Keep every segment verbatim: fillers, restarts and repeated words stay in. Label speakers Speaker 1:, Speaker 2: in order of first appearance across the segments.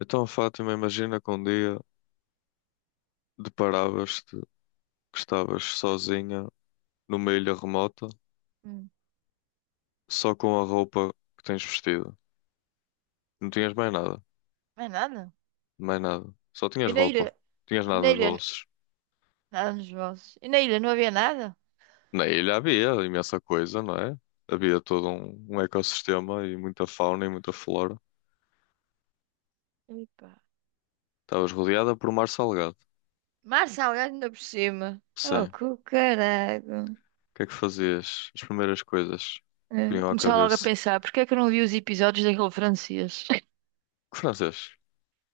Speaker 1: Então, Fátima, imagina que um dia deparavas-te que estavas sozinha numa ilha remota,
Speaker 2: Hum,
Speaker 1: só com a roupa que tens vestida. Não tinhas mais nada,
Speaker 2: não é nada.
Speaker 1: mais nada. Só
Speaker 2: E
Speaker 1: tinhas
Speaker 2: na
Speaker 1: roupa,
Speaker 2: ilha,
Speaker 1: não tinhas
Speaker 2: e
Speaker 1: nada
Speaker 2: na
Speaker 1: nos
Speaker 2: ilha,
Speaker 1: bolsos.
Speaker 2: nada nos vossos. E na ilha não havia nada?
Speaker 1: Na ilha havia imensa coisa, não é? Havia todo um, um ecossistema e muita fauna e muita flora.
Speaker 2: epá,
Speaker 1: Estavas rodeada por mar salgado.
Speaker 2: Mar salgado ainda por cima.
Speaker 1: Sim.
Speaker 2: Oh, que
Speaker 1: O
Speaker 2: caralho.
Speaker 1: que é que fazias? As primeiras coisas que
Speaker 2: É,
Speaker 1: vinham à
Speaker 2: Começava logo a
Speaker 1: cabeça.
Speaker 2: pensar, porque é que eu não vi os episódios daquele francês?
Speaker 1: Que francês?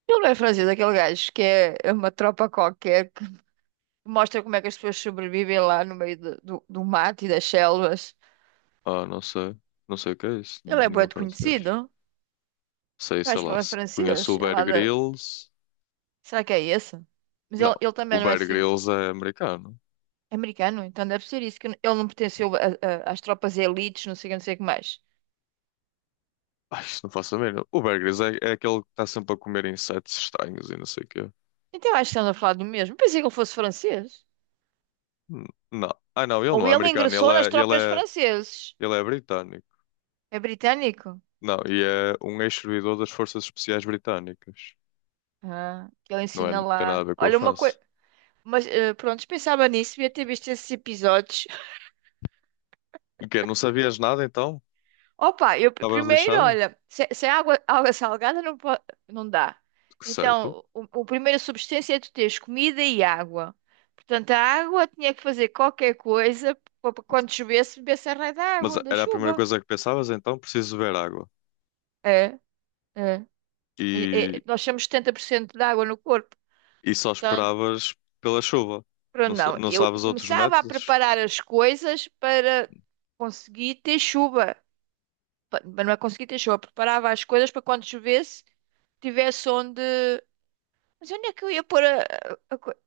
Speaker 2: Ele não é francês, é aquele gajo que é é uma tropa qualquer que mostra como é que as pessoas sobrevivem lá no meio do, do, do mato e das selvas.
Speaker 1: Ah, não sei. Não sei o que é isso.
Speaker 2: Ele é bué
Speaker 1: Língua
Speaker 2: de
Speaker 1: francês.
Speaker 2: conhecido.
Speaker 1: Sei,
Speaker 2: Eu
Speaker 1: sei
Speaker 2: acho que
Speaker 1: lá.
Speaker 2: ele é
Speaker 1: se- Conheço
Speaker 2: francês.
Speaker 1: o
Speaker 2: É
Speaker 1: Bear
Speaker 2: lá da...
Speaker 1: Grylls.
Speaker 2: Será que é esse? Mas
Speaker 1: Não,
Speaker 2: ele, ele também
Speaker 1: o
Speaker 2: não é
Speaker 1: Bear
Speaker 2: assim.
Speaker 1: Grylls é americano.
Speaker 2: Americano? Então deve ser isso, que ele não pertenceu a- a- às tropas elites, não sei o que, não sei o que mais.
Speaker 1: Ai, isto não faço a mínima. O Bear Grylls é, é aquele que está sempre a comer insetos estranhos e não sei o quê.
Speaker 2: Então acho que estamos a falar do mesmo. Pensei que ele fosse francês.
Speaker 1: N- Não. Ah, não, ele
Speaker 2: Ou
Speaker 1: não é
Speaker 2: ele
Speaker 1: americano.
Speaker 2: ingressou
Speaker 1: Ele é,
Speaker 2: nas
Speaker 1: ele
Speaker 2: tropas
Speaker 1: é,
Speaker 2: franceses.
Speaker 1: ele é britânico.
Speaker 2: É britânico?
Speaker 1: Não, e é um ex-servidor das Forças Especiais Britânicas.
Speaker 2: Ah, que ele
Speaker 1: Não é,
Speaker 2: ensina
Speaker 1: não tem nada a
Speaker 2: lá.
Speaker 1: ver com a
Speaker 2: Olha, uma
Speaker 1: França.
Speaker 2: coisa... Mas eh, pronto, pensava nisso, devia ter visto esses episódios.
Speaker 1: O quê? Não sabias nada então?
Speaker 2: Opa, eu p-
Speaker 1: Estavas
Speaker 2: primeiro,
Speaker 1: lixado?
Speaker 2: olha, se, se é água, água salgada não, po- não dá.
Speaker 1: Que certo.
Speaker 2: Então, o, o primeiro substância é tu teres comida e água. Portanto, a água tinha que fazer qualquer coisa para quando chovesse, bebesse a raio da
Speaker 1: Mas
Speaker 2: água, da
Speaker 1: era a primeira
Speaker 2: chuva.
Speaker 1: coisa que pensavas então? Preciso beber água.
Speaker 2: É, é. E-
Speaker 1: E
Speaker 2: e- nós temos setenta por cento de água no corpo.
Speaker 1: e só
Speaker 2: Portanto,
Speaker 1: esperavas pela chuva. Não,
Speaker 2: pronto,
Speaker 1: sa-
Speaker 2: não.
Speaker 1: não
Speaker 2: Eu
Speaker 1: sabes outros
Speaker 2: começava a
Speaker 1: métodos?
Speaker 2: preparar as coisas para conseguir ter chuva. Pa- Mas não é conseguir ter chuva, preparava as coisas para quando chovesse, tivesse onde. Mas onde é que eu ia pôr a, a, coisa?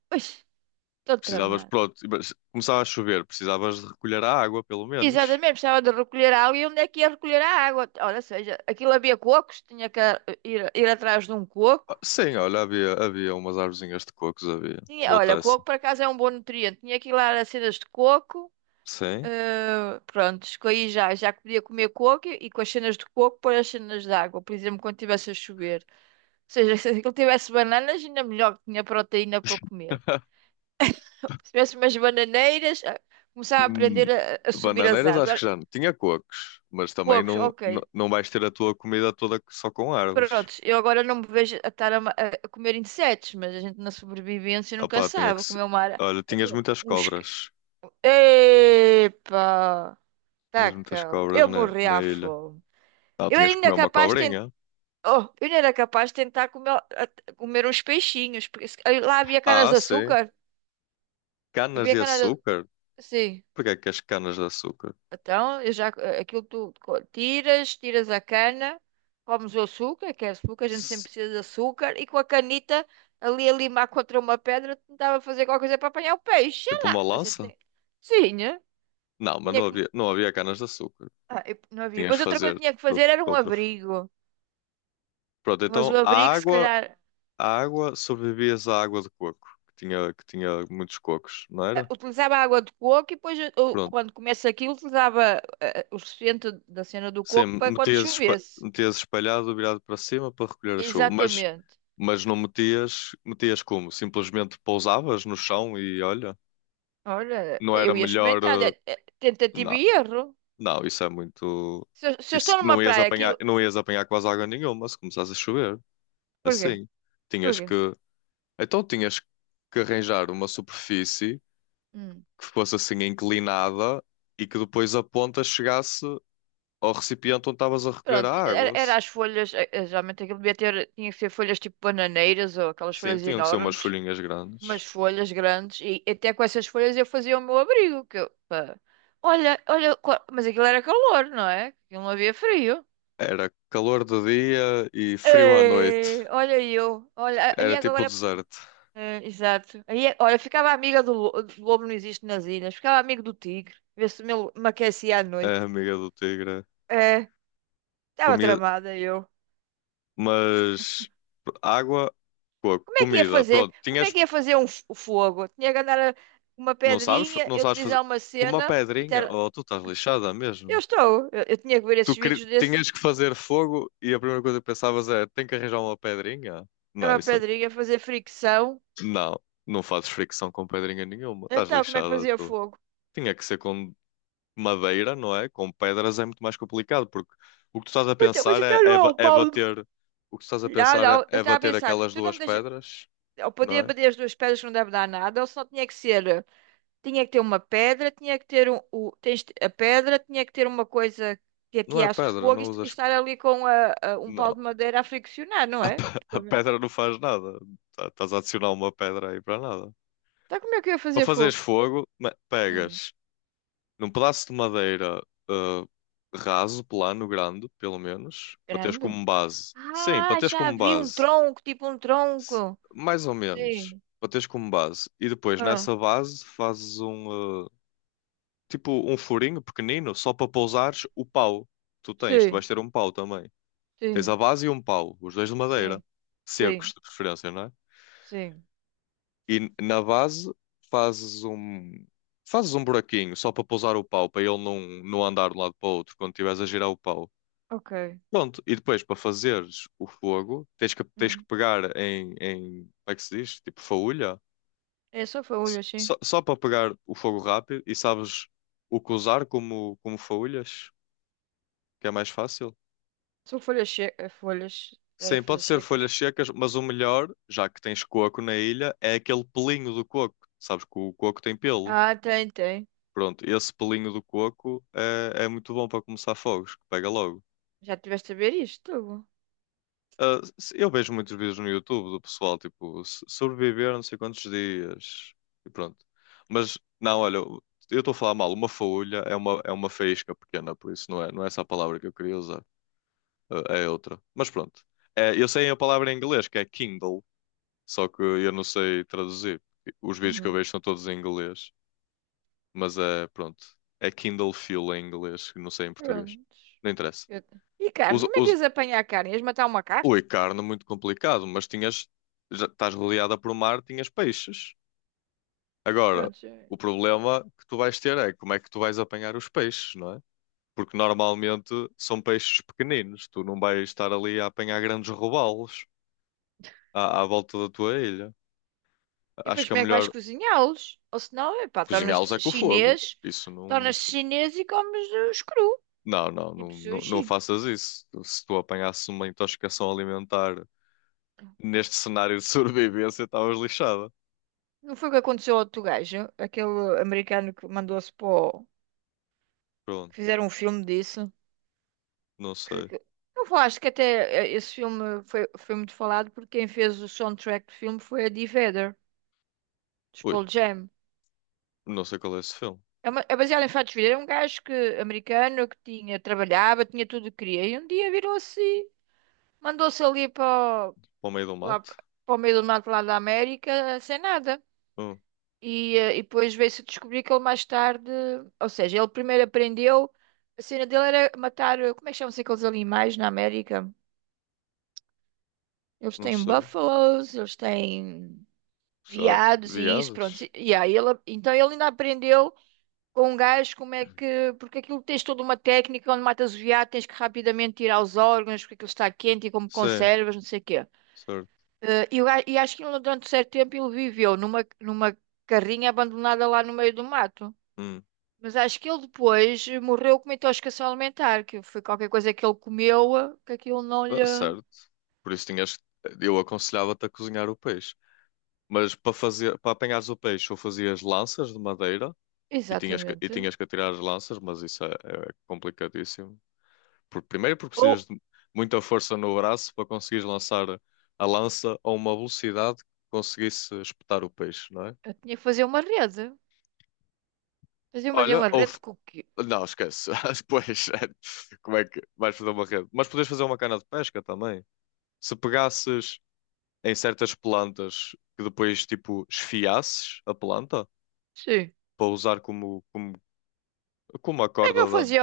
Speaker 2: Estou
Speaker 1: Precisavas,
Speaker 2: tramado.
Speaker 1: pronto, mas começava a chover, precisavas de recolher a água, pelo menos.
Speaker 2: Exatamente, precisava de recolher água e onde é que ia recolher a água? Olha, seja, aquilo havia cocos, tinha que ir, ir atrás de um coco.
Speaker 1: Ah, sim, olha, havia, havia umas arvozinhas de cocos, havia.
Speaker 2: Tinha,
Speaker 1: Dou-te
Speaker 2: olha,
Speaker 1: essa.
Speaker 2: coco por acaso é um bom nutriente. Tinha que ir lá às cenas de coco.
Speaker 1: Sim.
Speaker 2: Eh, pronto, escolhi já, já que podia comer coco e, e com as cenas de coco pôr as cenas de água, por exemplo, quando estivesse a chover. Ou seja, se aquilo tivesse bananas, ainda melhor que tinha proteína para comer. Se tivesse umas bananeiras, ah, começava a aprender
Speaker 1: Hum,
Speaker 2: a, a subir as
Speaker 1: bananeiras acho que
Speaker 2: árvores.
Speaker 1: já não. Tinha cocos, mas também
Speaker 2: Poucos,
Speaker 1: não,
Speaker 2: ok.
Speaker 1: não, não vais ter a tua comida toda só com árvores.
Speaker 2: Prontos, eu agora não me vejo a estar a, ma- a- a comer insetos, mas a gente na sobrevivência nunca
Speaker 1: Opá, tinha
Speaker 2: sabe.
Speaker 1: que
Speaker 2: Vou
Speaker 1: se...
Speaker 2: comer uma ara...
Speaker 1: Olha, tinhas
Speaker 2: um, um,
Speaker 1: muitas
Speaker 2: um esqui-
Speaker 1: cobras.
Speaker 2: Epa!
Speaker 1: Tinhas muitas
Speaker 2: Taca lá.
Speaker 1: cobras
Speaker 2: Eu
Speaker 1: na,
Speaker 2: morri
Speaker 1: na
Speaker 2: à
Speaker 1: ilha.
Speaker 2: fome.
Speaker 1: Ah,
Speaker 2: Eu era
Speaker 1: tinhas que
Speaker 2: ainda
Speaker 1: comer uma
Speaker 2: capaz de tentar.
Speaker 1: cobrinha.
Speaker 2: Oh, eu ainda era capaz de tentar comer, a- comer uns peixinhos, porque se- aí lá havia canas
Speaker 1: Ah,
Speaker 2: de
Speaker 1: sim.
Speaker 2: açúcar.
Speaker 1: Canas
Speaker 2: Havia
Speaker 1: de
Speaker 2: canas de...
Speaker 1: açúcar?
Speaker 2: Sim.
Speaker 1: Porquê é que as canas de açúcar?
Speaker 2: Então, eu já, eh, aquilo tu co- tiras, tiras a cana, comes o açúcar, que é açúcar, a gente sempre
Speaker 1: Se-
Speaker 2: precisa de açúcar, e com a canita ali a limar contra uma pedra, tentava fazer qualquer coisa para apanhar o peixe, sei
Speaker 1: Tipo
Speaker 2: lá.
Speaker 1: uma
Speaker 2: A gente
Speaker 1: lança?
Speaker 2: tem... Sim, né?
Speaker 1: Não, mas
Speaker 2: Tinha
Speaker 1: não
Speaker 2: que...
Speaker 1: havia, não havia canas de açúcar.
Speaker 2: ah, eu- Não havia.
Speaker 1: Tinhas de
Speaker 2: Pois outra
Speaker 1: fazer
Speaker 2: coisa que tinha que
Speaker 1: de
Speaker 2: fazer
Speaker 1: out-
Speaker 2: era
Speaker 1: com
Speaker 2: um
Speaker 1: outra. f-
Speaker 2: abrigo.
Speaker 1: Pronto,
Speaker 2: Mas o
Speaker 1: então a
Speaker 2: abrigo, se
Speaker 1: água,
Speaker 2: calhar,
Speaker 1: a água, sobrevivias à água de coco, que tinha, que tinha muitos cocos, não
Speaker 2: eh,
Speaker 1: era?
Speaker 2: utilizava água de coco e depois, eh, eu,
Speaker 1: Pronto.
Speaker 2: quando começa aquilo, utilizava eh, eh, o suficiente da cena do
Speaker 1: Sim,
Speaker 2: coco para quando
Speaker 1: metias, espa-
Speaker 2: chovesse.
Speaker 1: metias espalhado, virado para cima para recolher a chuva. Mas,
Speaker 2: Exatamente.
Speaker 1: mas não metias, metias como? Simplesmente pousavas no chão e olha,
Speaker 2: Olha,
Speaker 1: não era
Speaker 2: eu ia
Speaker 1: melhor.
Speaker 2: experimentando.
Speaker 1: eh,
Speaker 2: É- é Tentativa
Speaker 1: Não,
Speaker 2: e erro.
Speaker 1: não, isso é muito.
Speaker 2: Se eu, se eu
Speaker 1: Isso,
Speaker 2: estou numa
Speaker 1: não ias
Speaker 2: praia,
Speaker 1: apanhar,
Speaker 2: aquilo.
Speaker 1: não ias apanhar quase água nenhuma se começasse a chover.
Speaker 2: Porquê?
Speaker 1: Assim. Tinhas
Speaker 2: Porquê?
Speaker 1: que. Então tinhas que arranjar uma superfície
Speaker 2: Hum.
Speaker 1: que fosse assim inclinada e que depois a ponta chegasse ao recipiente onde estavas a recolher a
Speaker 2: Pronto, era,
Speaker 1: água.
Speaker 2: era as folhas. eh, eh, Geralmente aquilo devia ter. Tinha que ser folhas tipo bananeiras ou aquelas
Speaker 1: Sim,
Speaker 2: folhas
Speaker 1: tinham que ser umas
Speaker 2: enormes.
Speaker 1: folhinhas
Speaker 2: Umas
Speaker 1: grandes.
Speaker 2: folhas grandes. E até com essas folhas eu fazia o meu abrigo. Que eu, pá. Olha, olha. qua- Mas aquilo era calor, não é? Aquilo não havia frio.
Speaker 1: Era calor de dia e frio à noite.
Speaker 2: Ei, olha eu. Olha, e
Speaker 1: Era tipo o
Speaker 2: agora.
Speaker 1: deserto.
Speaker 2: É, exato. Aí, é- olha, ficava amiga do, lo- do lobo, não existe nas ilhas. Ficava amigo do tigre, ver se me, me aquecia à
Speaker 1: A
Speaker 2: noite.
Speaker 1: amiga do tigre.
Speaker 2: É, estava
Speaker 1: Comia,
Speaker 2: tramada eu.
Speaker 1: mas água, co-
Speaker 2: Como é que ia
Speaker 1: comida.
Speaker 2: fazer?
Speaker 1: Pronto,
Speaker 2: Como é
Speaker 1: tinhas.
Speaker 2: que ia fazer um, f- o fogo? Tinha que andar a- uma
Speaker 1: Não sabes?
Speaker 2: pedrinha,
Speaker 1: Não
Speaker 2: eu
Speaker 1: sabes fazer.
Speaker 2: utilizar uma
Speaker 1: Com uma
Speaker 2: cena e
Speaker 1: pedrinha?
Speaker 2: ter...
Speaker 1: Oh, tu estás lixada
Speaker 2: Eu
Speaker 1: mesmo.
Speaker 2: estou. Eu, eu tinha que ver esses
Speaker 1: Tu queri-
Speaker 2: vídeos desse.
Speaker 1: tinhas que fazer fogo e a primeira coisa que pensavas é: tenho que arranjar uma pedrinha? Não,
Speaker 2: Era uma
Speaker 1: isso é...
Speaker 2: pedrinha, fazer fricção.
Speaker 1: Não, não fazes fricção com pedrinha nenhuma. Estás
Speaker 2: Então, como é que
Speaker 1: lixada,
Speaker 2: fazia
Speaker 1: tu.
Speaker 2: fogo?
Speaker 1: Tinha que ser com madeira, não é? Com pedras é muito mais complicado, porque o que tu estás a
Speaker 2: Mas, então- mas
Speaker 1: pensar é,
Speaker 2: então não
Speaker 1: é,
Speaker 2: é
Speaker 1: ba-
Speaker 2: o
Speaker 1: é
Speaker 2: pau. de-
Speaker 1: bater. O que tu estás a
Speaker 2: Não,
Speaker 1: pensar
Speaker 2: não.
Speaker 1: é,
Speaker 2: Eu
Speaker 1: é
Speaker 2: estava a
Speaker 1: bater
Speaker 2: pensar,
Speaker 1: aquelas
Speaker 2: tu não
Speaker 1: duas
Speaker 2: me deixas...
Speaker 1: pedras,
Speaker 2: Eu podia
Speaker 1: não é?
Speaker 2: bater as duas pedras que não deve dar nada, ou só tinha que ser. Tinha que ter uma pedra, tinha que ter um, o, tens- a pedra, tinha que ter uma coisa que
Speaker 1: Não é
Speaker 2: ateasse
Speaker 1: pedra,
Speaker 2: fogo e,
Speaker 1: não
Speaker 2: est- e
Speaker 1: usas.
Speaker 2: estar ali com a- a- um pau
Speaker 1: Não.
Speaker 2: de madeira a friccionar, não
Speaker 1: A,
Speaker 2: é?
Speaker 1: pe- a pedra não faz nada. Tá- Estás a adicionar uma pedra aí para nada.
Speaker 2: Então como é que eu ia
Speaker 1: Para
Speaker 2: fazer
Speaker 1: fazeres
Speaker 2: fogo?
Speaker 1: fogo, me-
Speaker 2: Hum,
Speaker 1: pegas num pedaço de madeira uh, raso, plano, grande, pelo menos, para teres
Speaker 2: grande?
Speaker 1: como base. Sim, para
Speaker 2: Ah,
Speaker 1: teres
Speaker 2: já
Speaker 1: como
Speaker 2: vi um
Speaker 1: base.
Speaker 2: tronco, tipo um
Speaker 1: S-
Speaker 2: tronco.
Speaker 1: Mais ou menos.
Speaker 2: Sim.
Speaker 1: Para teres como base. E depois,
Speaker 2: Ah,
Speaker 1: nessa base, fazes um, uh, tipo um furinho pequenino só para pousares o pau. Tu tens, tu
Speaker 2: sim,
Speaker 1: vais ter um pau também. Tens a
Speaker 2: sim,
Speaker 1: base e um pau, os dois de madeira.
Speaker 2: sim,
Speaker 1: Secos,
Speaker 2: sim,
Speaker 1: de preferência, não é?
Speaker 2: sim.
Speaker 1: E na base fazes um, fazes um buraquinho só para pousar o pau, para ele não, não andar de um lado para o outro quando estiveres a girar o pau.
Speaker 2: Ok.
Speaker 1: Pronto, e depois para fazeres o fogo, tens que, tens que
Speaker 2: Hum.
Speaker 1: pegar em, em, como é que se diz? Tipo faúlha,
Speaker 2: É só
Speaker 1: S-
Speaker 2: folhas, sim.
Speaker 1: só, só para pegar o fogo rápido e sabes o que usar como, como faúlhas, que é mais fácil.
Speaker 2: São folhas secas. Folhas. Era
Speaker 1: Sim, pode
Speaker 2: folhas
Speaker 1: ser folhas
Speaker 2: secas.
Speaker 1: secas, mas o melhor, já que tens coco na ilha, é aquele pelinho do coco. Sabes que o coco tem pelo.
Speaker 2: Ah, tem, tem.
Speaker 1: Pronto, esse pelinho do coco é, é muito bom para começar fogos, que pega logo.
Speaker 2: Já tiveste a ver isto?
Speaker 1: Ah, se- eu vejo muitos vídeos no YouTube do pessoal, tipo, se- sobreviver não sei quantos dias e pronto. Mas, não, olha, eu estou a falar mal, uma faúlha é uma, é uma faísca pequena, por isso não é, não é essa a palavra que eu queria usar. Ah, é outra. Mas pronto, é, eu sei a palavra em inglês, que é Kindle, só que eu não sei traduzir. Os vídeos que eu vejo são todos em inglês, mas é, pronto, é Kindle Fuel em inglês, que não sei em português.
Speaker 2: Prontos.
Speaker 1: Não interessa.
Speaker 2: Eu- E carne?
Speaker 1: Os-
Speaker 2: Como é que
Speaker 1: os-
Speaker 2: ias apanhar carne? Ias matar um macaco?
Speaker 1: ui, carne muito complicado, mas tinhas, já estás rodeada por mar, tinhas peixes. Agora,
Speaker 2: Prontos, é.
Speaker 1: o problema que tu vais ter é como é que tu vais apanhar os peixes, não é? Porque normalmente são peixes pequeninos, tu não vais estar ali a apanhar grandes robalos à, à volta da tua ilha.
Speaker 2: E
Speaker 1: Acho
Speaker 2: depois
Speaker 1: que é
Speaker 2: como é que vais
Speaker 1: melhor
Speaker 2: cozinhá-los? Ou senão, epá,
Speaker 1: cozinhá-los é
Speaker 2: tornas-te
Speaker 1: com o fogo.
Speaker 2: chinês,
Speaker 1: Isso não,
Speaker 2: tornas-te
Speaker 1: isso-
Speaker 2: chinês e comes os cru.
Speaker 1: Não, não,
Speaker 2: Tipo
Speaker 1: não, não,
Speaker 2: sushi.
Speaker 1: não faças isso. Se tu apanhasses uma intoxicação alimentar neste cenário de sobrevivência, estavas lixada.
Speaker 2: Não foi o que aconteceu ao outro gajo? Aquele americano que mandou-se para o...
Speaker 1: Pronto,
Speaker 2: que fizeram um filme disso.
Speaker 1: não
Speaker 2: Que...
Speaker 1: sei.
Speaker 2: que- Não falaste que até eh, esse filme foi, foi muito falado porque quem fez o soundtrack do filme foi a Eddie Vedder, dos
Speaker 1: Ui,
Speaker 2: Pearl Jam.
Speaker 1: não sei qual é esse filme.
Speaker 2: É, uma- é baseado em fatos verídicos. Era um gajo que, americano que tinha, trabalhava, tinha tudo o que queria. E um dia virou-se, mandou-se ali para, o-
Speaker 1: Para o meio do
Speaker 2: lá,
Speaker 1: mato?
Speaker 2: para o meio do mato lá da América, sem nada.
Speaker 1: Hum,
Speaker 2: E, eh, e depois veio-se descobrir que ele mais tarde, ou seja, ele primeiro aprendeu, a cena dele era matar, eh, como é que chamam-se aqueles animais na América? Eles
Speaker 1: não
Speaker 2: têm
Speaker 1: sei.
Speaker 2: búfalos, eles têm
Speaker 1: Sabe?
Speaker 2: veados e isso, pronto.
Speaker 1: Viadas?
Speaker 2: E, e aí ele, então ele ainda aprendeu. Com gás, como é que. Porque aquilo tens toda uma técnica onde matas o veado, tens que rapidamente tirar os órgãos, porque aquilo está quente e como
Speaker 1: Sim,
Speaker 2: conservas, não sei o quê.
Speaker 1: certo.
Speaker 2: Eh, e, o ga- e acho que ele, durante um certo tempo ele viveu numa, numa carrinha abandonada lá no meio do mato.
Speaker 1: Hum,
Speaker 2: Mas acho que ele depois morreu com uma intoxicação alimentar, que foi qualquer coisa que ele comeu, eh, que aquilo não lhe.
Speaker 1: ah, certo. Por isso tinhas. Eu aconselhava-te a cozinhar o peixe. Mas para fazer, para apanhares o peixe, ou fazias lanças de madeira e tinhas que, e
Speaker 2: Exatamente.
Speaker 1: tinhas que atirar as lanças, mas isso é, é complicadíssimo. Por, primeiro, porque
Speaker 2: Ou
Speaker 1: precisas de muita força no braço para conseguires lançar a lança a uma velocidade que conseguisse espetar o peixe, não é?
Speaker 2: eu tinha que fazer uma rede. Fazia fazer
Speaker 1: Olha,
Speaker 2: uma
Speaker 1: ou,
Speaker 2: rede com o quê?
Speaker 1: não, esquece. Depois, como é que vais fazer uma rede? Mas podes fazer uma cana de pesca também. Se pegasses em certas plantas que depois, tipo, esfiasses a planta
Speaker 2: Sim.
Speaker 1: para usar como, como, como a
Speaker 2: Como é que eu
Speaker 1: corda da.
Speaker 2: fazia?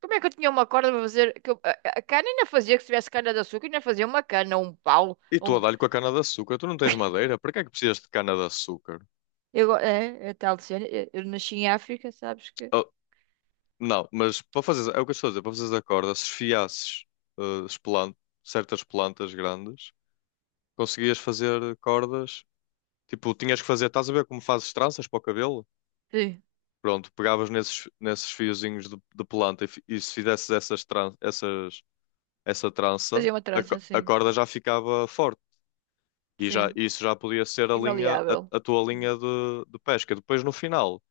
Speaker 2: Como é que eu tinha uma corda para fazer? Que eu- a, a cana ainda fazia, que se tivesse cana de açúcar, ainda fazia uma cana, um pau,
Speaker 1: E tu a
Speaker 2: um.
Speaker 1: dar-lhe com a cana de açúcar. Tu não tens madeira? Para que é que precisas de cana de açúcar?
Speaker 2: Eu, é, é tal de cena. Eu, eu nasci em África, sabes que?
Speaker 1: Ah, não, mas para fazer. É o que eu estou a dizer. Para fazer a corda, se esfiasses ah, as plan- certas plantas grandes, conseguias fazer cordas. Tipo, tinhas que fazer. Estás a ver como fazes tranças para o cabelo?
Speaker 2: Sim,
Speaker 1: Pronto, pegavas nesses, nesses fiozinhos de, de planta e, fi- e se fizesses essas, tran- essas, essa trança,
Speaker 2: fazia uma
Speaker 1: a,
Speaker 2: trança
Speaker 1: co- a
Speaker 2: assim,
Speaker 1: corda já ficava forte. E já,
Speaker 2: sim,
Speaker 1: isso já podia ser a linha,
Speaker 2: imaleável.
Speaker 1: a, a tua
Speaker 2: Hum.
Speaker 1: linha de, de pesca. Depois, no final,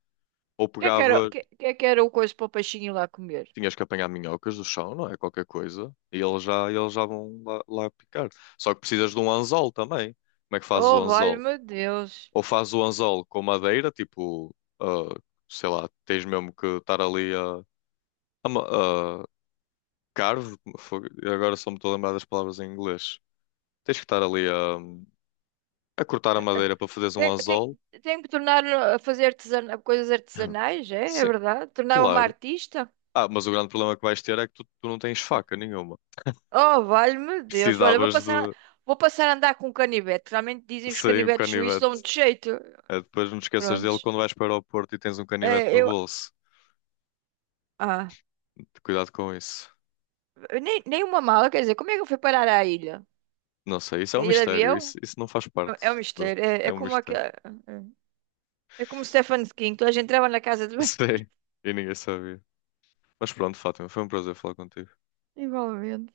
Speaker 1: ou
Speaker 2: Que é que era,
Speaker 1: pegavas,
Speaker 2: que, que é que era o coisa para o peixinho ir lá comer?
Speaker 1: tinhas que apanhar minhocas do chão, não é? Qualquer coisa. E eles já, eles já vão lá, lá picar. Só que precisas de um anzol também. Como é que fazes o
Speaker 2: Oh,
Speaker 1: anzol?
Speaker 2: valha-me Deus.
Speaker 1: Ou fazes o anzol com madeira, tipo, ah, sei lá, tens mesmo que estar ali a Carve? Fogo. Agora só me estou a lembrar das palavras em inglês. Tens que estar ali a, a cortar a madeira para fazeres um
Speaker 2: Tem, tem,
Speaker 1: anzol.
Speaker 2: tem que tornar a fazer artesana, coisas
Speaker 1: Hum.
Speaker 2: artesanais, é? É
Speaker 1: Sim,
Speaker 2: verdade? Tornar-me uma
Speaker 1: claro.
Speaker 2: artista?
Speaker 1: Ah, mas o grande problema que vais ter é que tu, tu não tens faca nenhuma.
Speaker 2: Oh, valha-me Deus. Olha, vou
Speaker 1: Precisavas
Speaker 2: passar,
Speaker 1: de
Speaker 2: vou passar a andar com um canivete. Realmente dizem que os
Speaker 1: sair um
Speaker 2: canivetes suíços dão
Speaker 1: canivete.
Speaker 2: de jeito.
Speaker 1: Eh, depois não te esqueças dele
Speaker 2: Prontos.
Speaker 1: quando vais para o aeroporto e tens um canivete
Speaker 2: Eh,
Speaker 1: no
Speaker 2: eu.
Speaker 1: bolso.
Speaker 2: Ah,
Speaker 1: Cuidado com isso.
Speaker 2: nem, nem uma mala, quer dizer, como é que eu fui parar à ilha?
Speaker 1: Não sei, isso é um
Speaker 2: Caí de
Speaker 1: mistério.
Speaker 2: avião?
Speaker 1: Isso, isso não faz parte.
Speaker 2: É é um
Speaker 1: do-
Speaker 2: mistério. É,
Speaker 1: É
Speaker 2: é
Speaker 1: um
Speaker 2: como aquele.
Speaker 1: mistério.
Speaker 2: É é como Stephen King, toda a gente entrava na casa de banho.
Speaker 1: Sim, e ninguém sabia. Mas pronto, Fátima, foi um prazer falar contigo.
Speaker 2: Igualmente.